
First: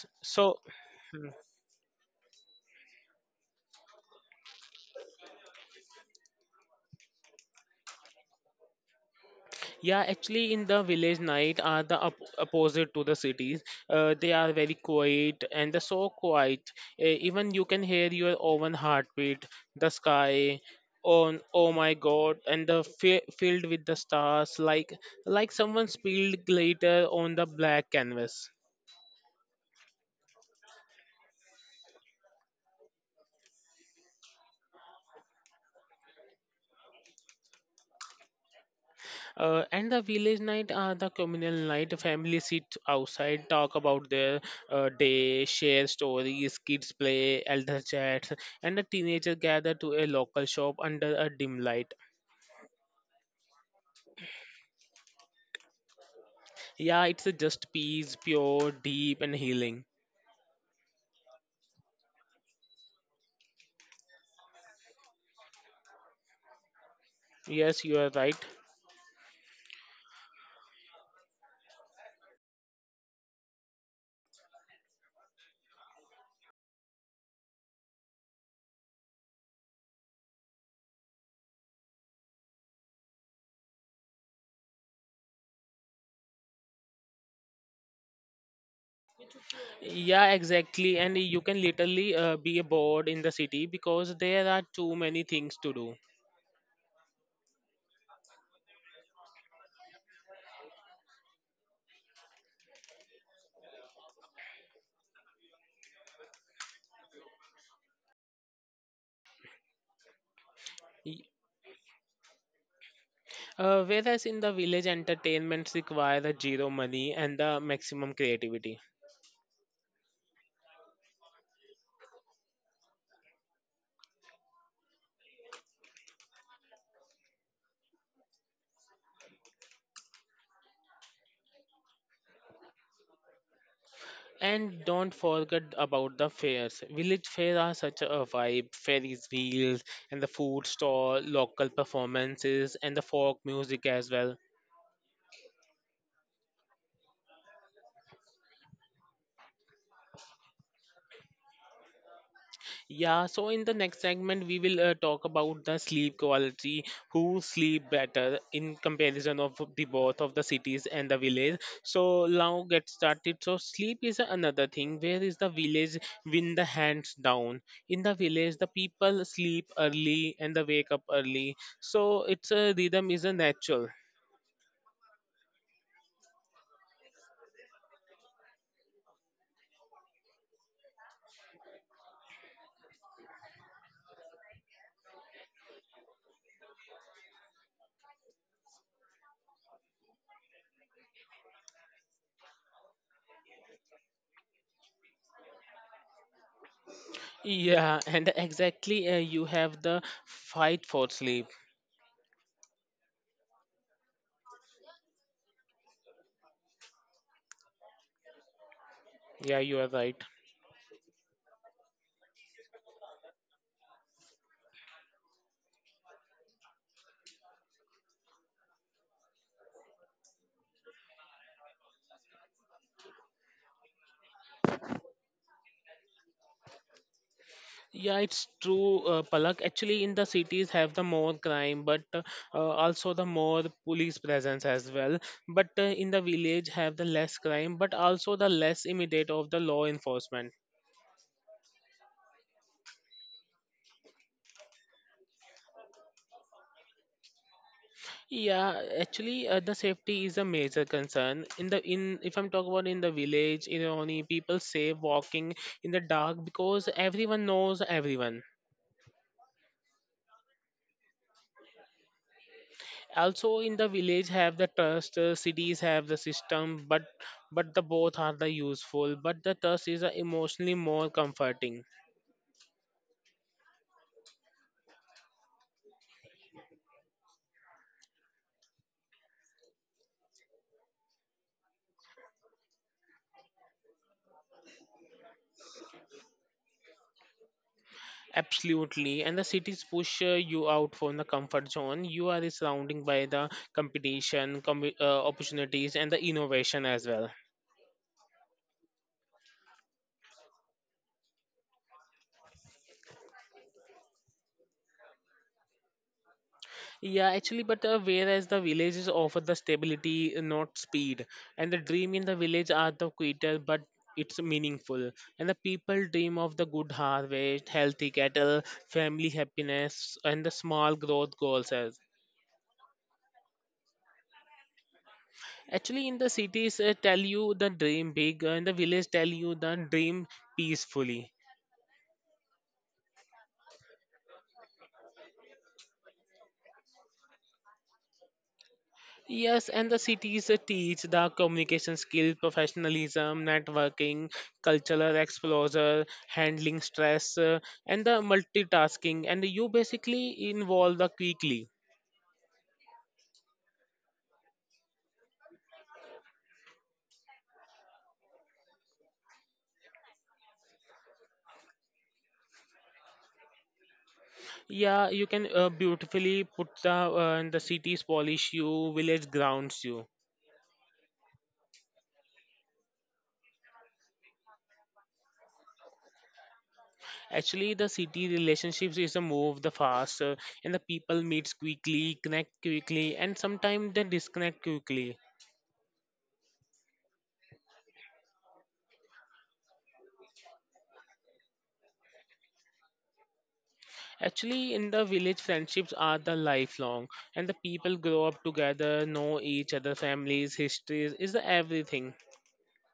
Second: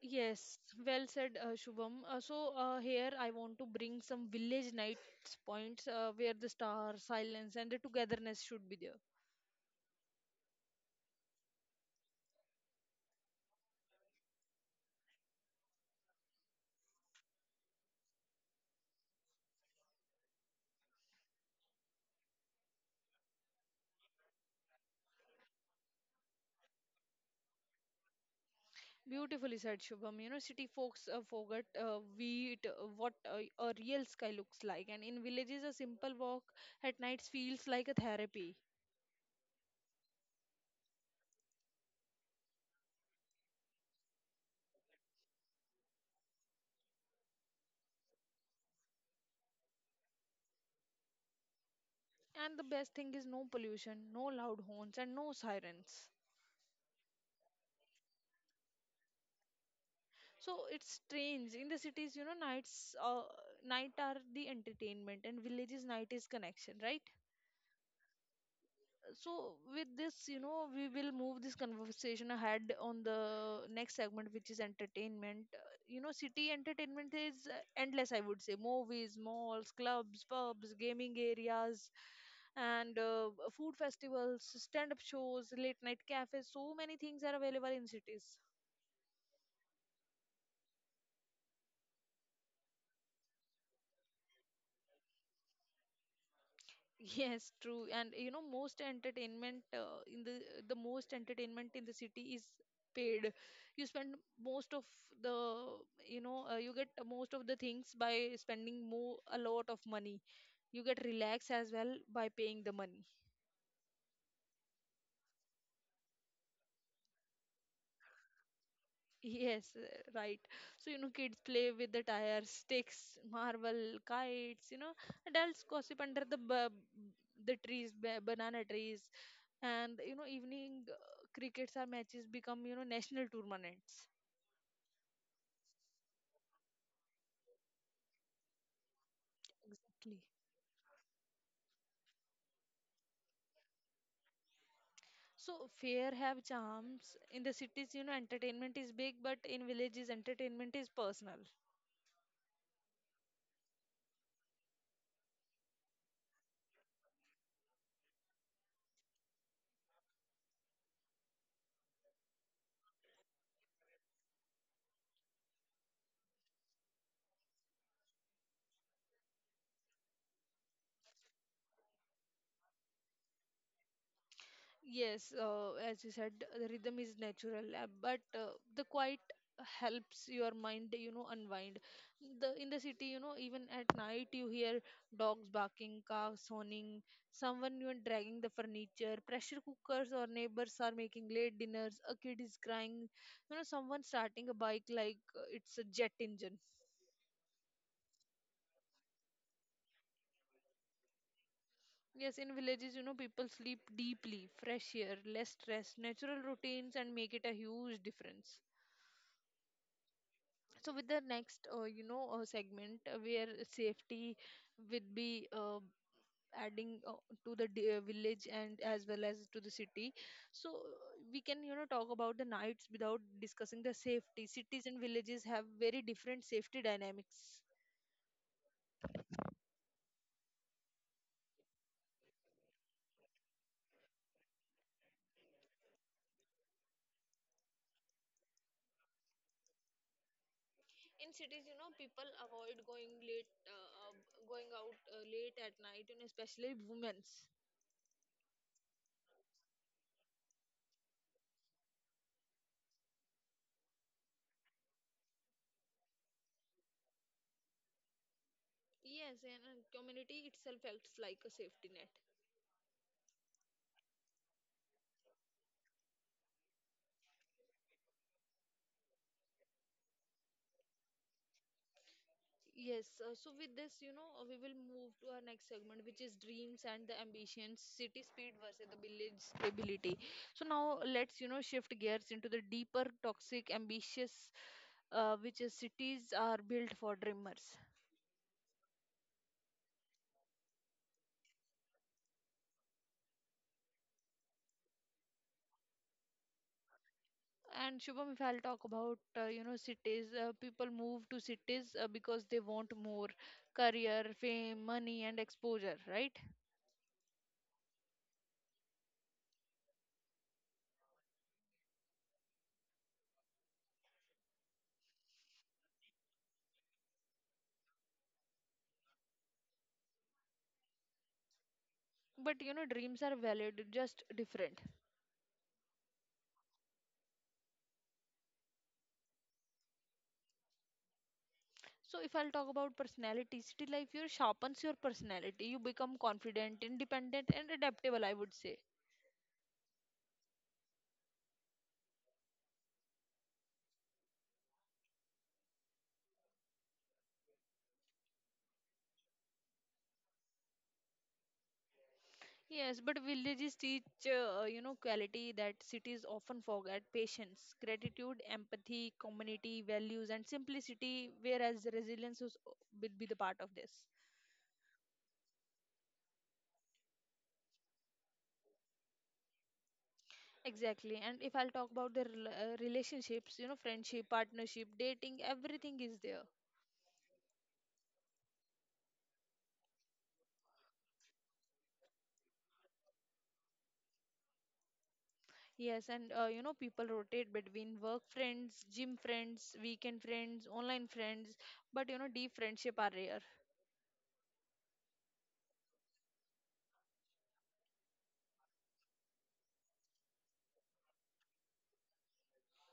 S1: Yes,
S2: So.
S1: well said, Shubham. So here I want to bring some village nights points where the star, silence, and the togetherness should be there.
S2: Yeah, actually, in the village night are the opposite to the cities. They are very quiet and they're so quiet. Even you can hear your own heartbeat, the sky. On, oh my God! And the filled with the stars, like someone spilled glitter on the black canvas.
S1: Beautifully said, Shubham. You know, city folks forget wheat, what a real sky looks like, and in villages, a simple walk at nights feels like a therapy.
S2: And the village night are the communal night. Families sit outside, talk about their day, share stories, kids play, elder chats, and the teenagers gather to a local shop under a dim light.
S1: And the best thing is no pollution, no loud horns, and no sirens.
S2: Yeah, it's a just peace, pure, deep, and healing.
S1: So it's strange. In the cities, you know, nights, night are the entertainment, and villages, night is connection, right?
S2: Yes, you are right.
S1: So with this, you know, we will move this conversation ahead on the next segment, which is entertainment. You know, city entertainment is endless, I would say. Movies, malls, clubs, pubs, gaming areas, and food festivals, stand up shows, late night cafes, so many things are available in cities.
S2: Yeah, exactly. And you can literally be bored in the city because there are too many things to do.
S1: Yes, true. And you know, most entertainment in the most entertainment in the city is paid. You spend most of the, you know, you get most of the things by spending more a lot of money. You get
S2: Y-
S1: relaxed as well by paying the money. *laughs*
S2: Whereas in the village, entertainments require the zero money and the maximum creativity.
S1: Yes, right. So you know, kids play with the tires, sticks, marble, kites. You know, adults gossip under the the trees, banana trees, and you know evening crickets are matches become, you know, national tournaments.
S2: And don't forget about the fairs. Village fairs are such a vibe. Fairies wheels and
S1: Exactly.
S2: the food stall, local performances and the folk music as well.
S1: So fair have charms in the cities. You know, entertainment is big, but in villages entertainment is personal.
S2: Yeah, so in the next segment, we will talk about the sleep quality, who sleep better in comparison of the both of the cities and the village. So now get started. So sleep is another thing. Where is the village win the hands down? In the village, the people sleep early and the wake up early. So it's a rhythm is a natural.
S1: Yes, as you said, the rhythm is natural, but the quiet helps your mind, you know, unwind. The in the city, you know, even at night, you hear dogs barking, cars honing, someone, you know, dragging the furniture, pressure cookers or neighbors are making late dinners, a kid is crying, you know, someone starting a bike like it's a jet engine.
S2: Yeah, and exactly you have the fight for sleep.
S1: Yes, in villages, you know, people sleep deeply, fresh air, less stress, natural routines, and make it a huge difference.
S2: Yeah, you are right.
S1: So with the next, you know, segment where safety would be adding to the village and as well as to the city. So we can, you know, talk about the nights without discussing the safety. Cities and villages have very different safety dynamics.
S2: Yeah, it's true, Palak. Actually, in the cities have the more crime, but also the more police presence as well. But in the village have the less crime, but also the less immediate of the law enforcement.
S1: In cities, you know, people avoid going late going out late at night. And especially women's.
S2: Yeah, actually, the safety is a major concern. In if I'm talking about in the village, in Oni, people say walking in the dark because everyone knows everyone.
S1: Yes, and community itself acts like a safety net.
S2: Also in the village have the trust, cities have the system, but the both are the useful, but the trust is emotionally more comforting.
S1: Yes, so with this, you know, we will move to our next segment, which is dreams and the ambitions, city speed versus the village stability. So now let's, you know, shift gears into the deeper, toxic, ambitious, which is cities are built for dreamers.
S2: Absolutely, and the cities push you out from the comfort zone. You are surrounding by the competition, opportunities, and the innovation as well.
S1: And Shubham, if I'll talk about, you know, cities, people move to cities because they want more career, fame, money, and exposure, right?
S2: Yeah, actually, but whereas the villages offer the stability, not speed, and the dream in the village are the quieter, but it's meaningful. And the people dream of the good harvest, healthy cattle, family happiness, and the small growth goals. As.
S1: But, you know, dreams are valid, just different.
S2: Actually, in the cities, tell you the dream big, and the village tell you the dream peacefully.
S1: So if I'll talk about personality, city life here sharpens your personality. You become confident, independent, and adaptable, I would say.
S2: Yes, and the cities teach the communication skill, professionalism, networking, cultural exposure, handling stress, and the multitasking. And you basically involve the quickly.
S1: Yes, but villages teach you know quality that cities often forget: patience, gratitude, empathy, community values, and simplicity. Whereas resilience is, will be the part of this.
S2: Yeah, you can beautifully put the and the cities polish you, village grounds you.
S1: Exactly. And if I'll talk about the relationships, you know, friendship, partnership, dating, everything is there.
S2: Actually, the city relationships is a move the fast, and the people meets quickly, connect quickly, and sometimes they disconnect quickly.
S1: Yes, and you know, people rotate between work friends, gym friends, weekend friends, online friends, but you know, deep friendship are rare.
S2: Actually, in the village, friendships are the lifelong, and the people grow up together, know each other, families, histories, is the everything.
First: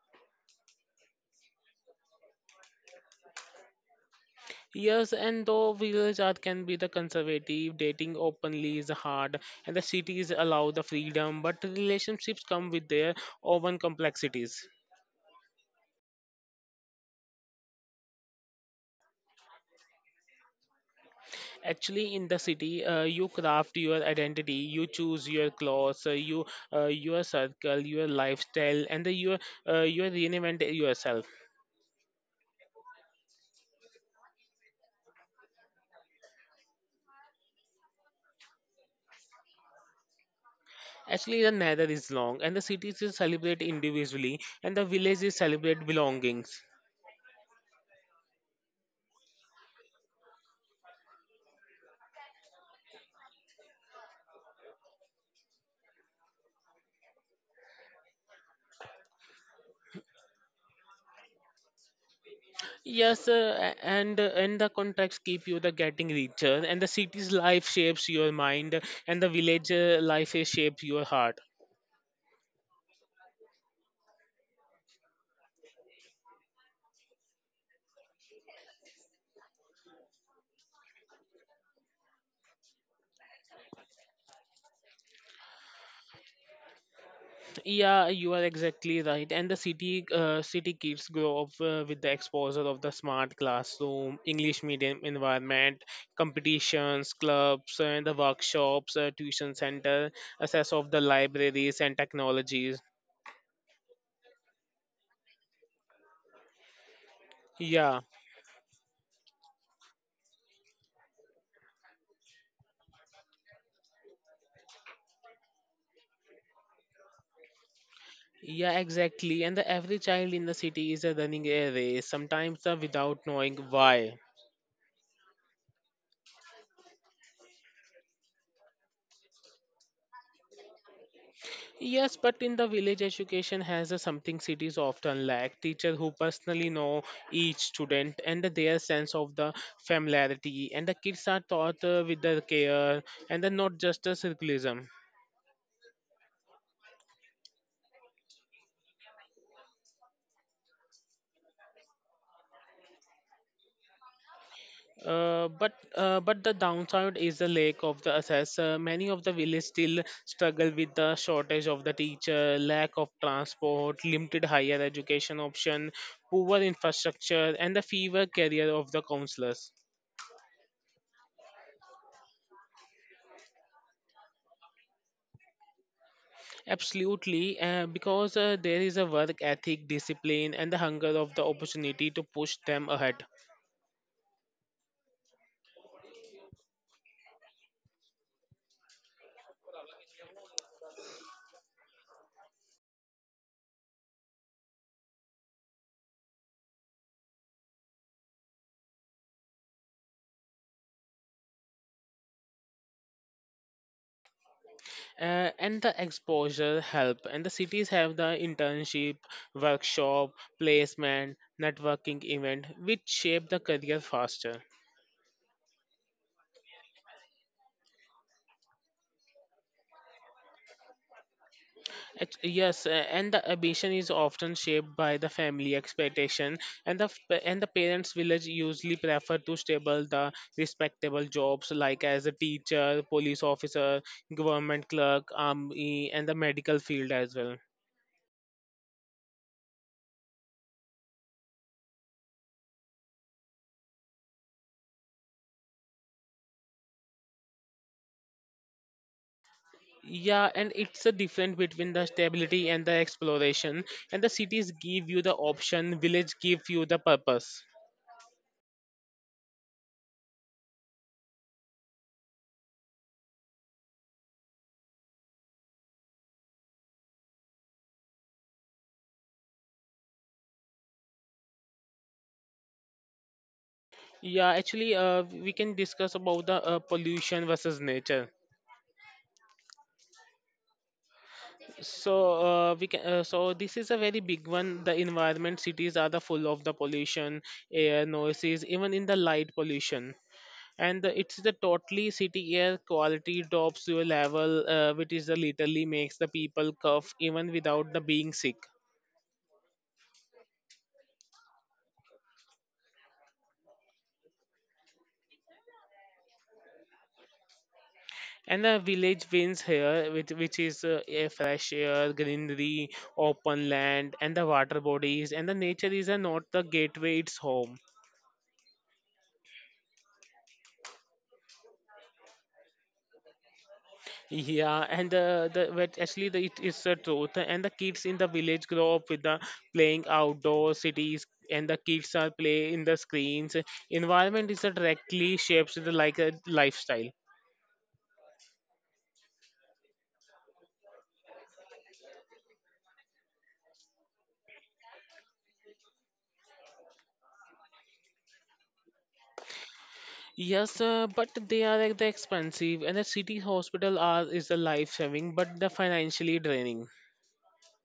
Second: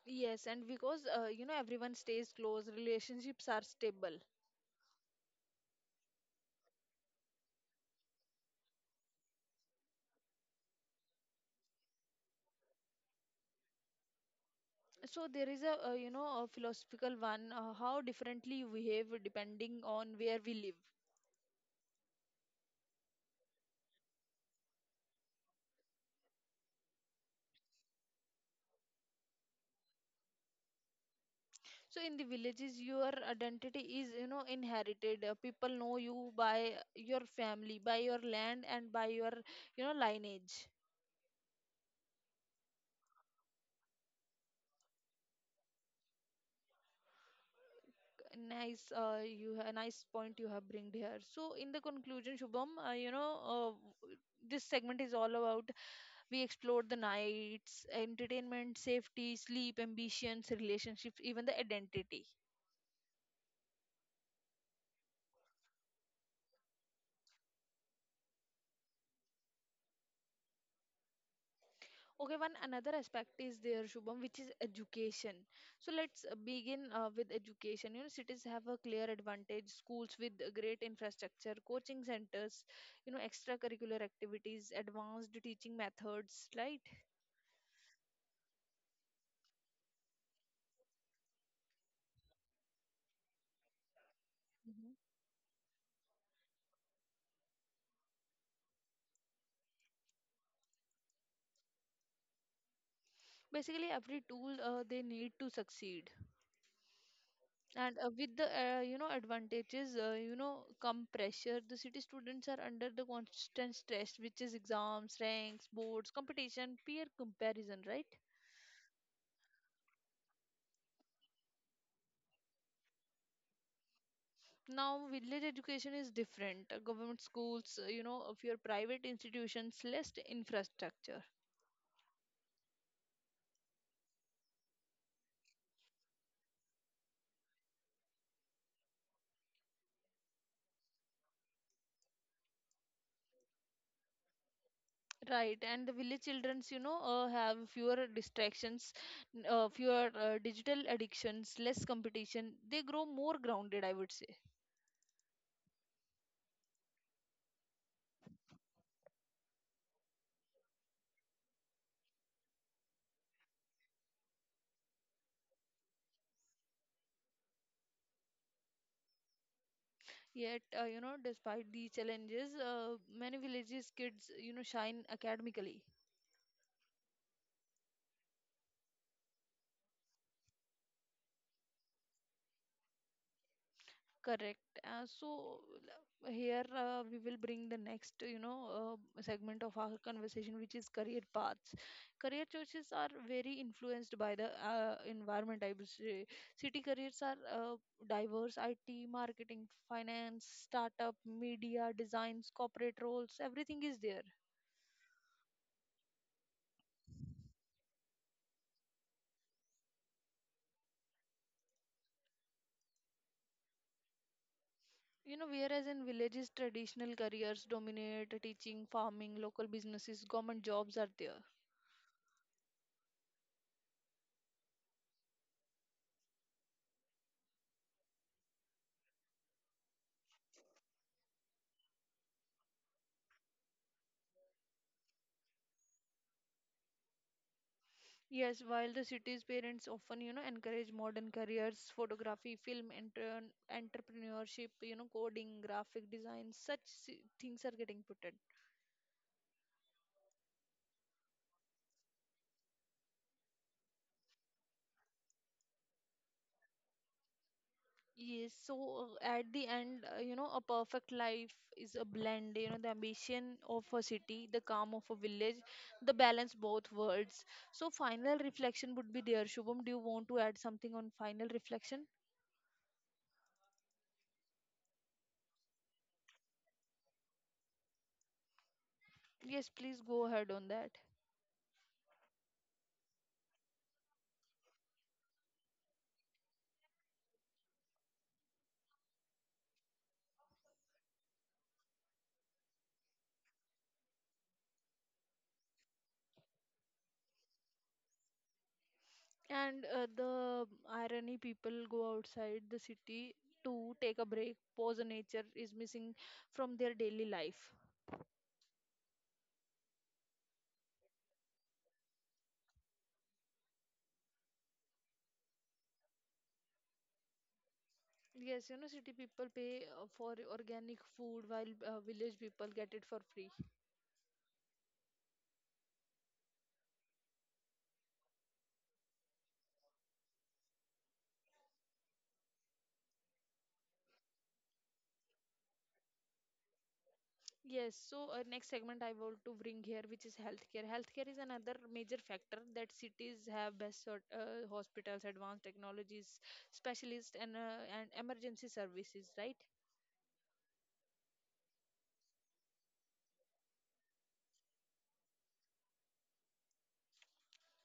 S1: Yes, and because you know everyone stays close, relationships are stable.
S2: Yes, and though village art can be the conservative, dating openly is hard, and the cities allow the freedom, but relationships come with their own complexities.
S1: So there is a, you know, a philosophical one, how differently you behave depending on where we live.
S2: Actually, in the city, you craft your identity, you choose your clothes, you your circle, your lifestyle, and the, your you reinvent yourself.
S1: So in the villages, your identity is, you know, inherited. People know you by your family, by your land, and by your, you know, lineage.
S2: Actually, the nether is long, and the cities is celebrate individually, and the villages celebrate belongings.
S1: Nice, you a nice point you have bringed here. So, in the conclusion, Shubham, you know, w- this segment is all about we explored the nights, entertainment, safety, sleep, ambitions, relationships, even the identity.
S2: Yes, and the contracts keep you the getting richer, and the city's life shapes your mind, and the village life is shapes your heart.
S1: Okay, one another aspect is there, Shubham, which is education. So, let's begin with education. You know, cities have a clear advantage, schools with a great infrastructure, coaching centers, you know, extracurricular activities, advanced teaching methods, right?
S2: Yeah, you are exactly right. And the city kids grow up with the exposure of the smart classroom, English medium environment, competitions, clubs, and the workshops, tuition center, access of the libraries and technologies.
S1: Basically every tool they need to succeed. And
S2: Yeah,
S1: with the you know advantages, you know, come pressure. The city students are under the constant stress, which is exams, ranks, boards, competition, peer comparison, right?
S2: yeah, exactly. And the every child in the city is running a race, sometimes without knowing why.
S1: Now village education is different. Government schools, you know, of your private institutions, less infrastructure.
S2: Yes, but in the village, education has something cities often lack: teacher who personally know each student and their sense of the familiarity. And the kids are taught with the care and the not just a circleism.
S1: Right, and the village childrens, you know, have fewer distractions, fewer digital addictions, less competition, they grow more grounded, I would say.
S2: But the downside is the lack of the access. Many of the villages still struggle with the shortage of the teacher, lack of transport, limited higher education option, poor infrastructure, and the fever career of the counselors.
S1: Yet, you know, despite these challenges, many villages kids, you know, shine academically.
S2: Absolutely, because there is a work ethic, discipline, and the hunger of the opportunity to push them ahead.
S1: Correct. So here we will bring the next, you know, segment of our conversation, which is career paths. Career choices are very influenced by the environment, I would say. City careers are diverse: IT, marketing, finance, startup, media, designs, corporate roles. Everything is there.
S2: And the exposure help, and the cities have the internship, workshop, placement, networking event which shape the career faster.
S1: You know, whereas in villages, traditional careers dominate, teaching, farming, local businesses, government jobs are there.
S2: Yes, and the ambition is often shaped by the family expectation and the parents village usually prefer to stable the respectable jobs like as a teacher, police officer, government clerk, army, and the medical field as well.
S1: Yes, while the city's parents often, you know, encourage modern careers, photography, film, enter entrepreneurship, you know, coding, graphic design, such things are getting put.
S2: Yeah, and it's a difference between the stability and the exploration. And the cities give you the option, village give you the purpose.
S1: Yes, so at the end, you know, a perfect life is a blend, you know, the ambition of a city, the calm of a village, the balance both worlds. So final reflection would be there. Shubham, do you want to add something on final reflection?
S2: Yeah, actually, we can discuss about the pollution versus nature.
S1: Yes, please go ahead on that.
S2: So we can. So this is a very big one. The environment cities are the full of the pollution, air noises, even in the light pollution. And the, it's the totally city air quality drops to a level which is the literally makes the people cough even without the being sick.
S1: And the irony, people go outside the city to take a break, pause a nature is missing from their daily life.
S2: And the village wins here, which is a fresh air, greenery, open land, and the water bodies. And the nature is not the gateway; it's home.
S1: Yes, you know, city people pay for organic food while village people get it for free.
S2: Yeah, and the but actually the, it is the truth. And the kids in the village grow up with the playing outdoor cities, and the kids are play in the screens. Environment is directly shapes the like a lifestyle.
S1: Yes, so next segment I want to bring here, which is healthcare. Healthcare is another major factor, that cities have best sort, hospitals, advanced technologies, specialists, and and emergency services, right?
S2: Yes, but they are like the expensive, and the city hospital are is the life saving, but the financially draining.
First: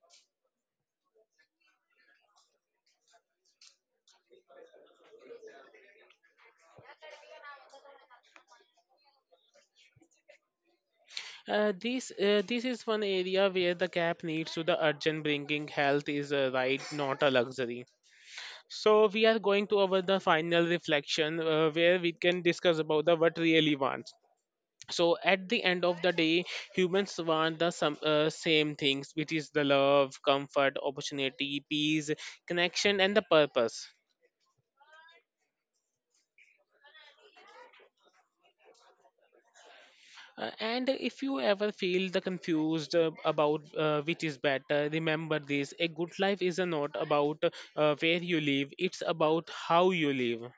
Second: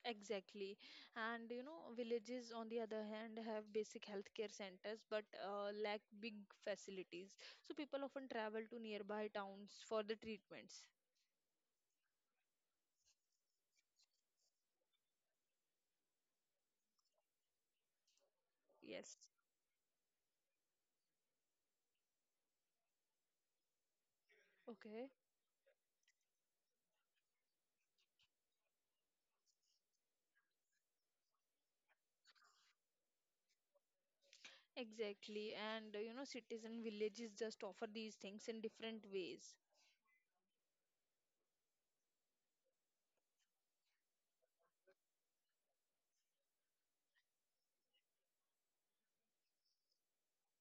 S1: Exactly. And you know, villages on the other hand have basic healthcare centers but lack big facilities. So people often travel to nearby towns for the treatments.
S2: This is one area where the gap needs to the urgent bringing health is a right, not a luxury. So
S1: Yes.
S2: we are going to our the final reflection where we can discuss about the what really wants.
S1: Okay.
S2: So at the end of the day, humans want the some same things, which is the love, comfort, opportunity, peace, connection, and the purpose.
S1: Exactly. And you know, cities and villages just offer these things in different ways.
S2: And if you ever feel the confused about which is better, remember this: a good life is not about where you live; it's about how you live.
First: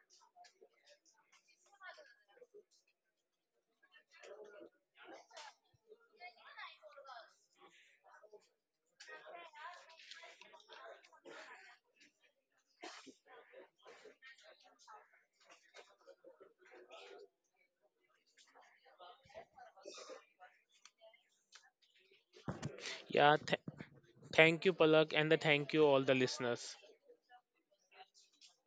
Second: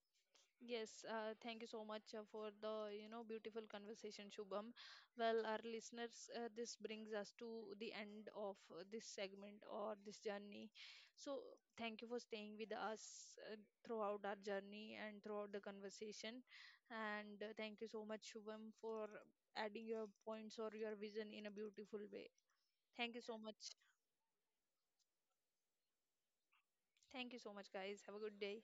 S1: Yes, thank you so much for the, you know, beautiful conversation, Shubham. Well, our listeners, this brings us to the end of this segment or this journey. So, thank you for staying with us throughout our journey and throughout the conversation. And thank you so much, Shubham, for adding your points or your vision in a beautiful way. Thank you
S2: Yeah,
S1: so much.
S2: thank you, Palak, and the thank you all the listeners.
S1: Thank you so much, guys. Have a good day.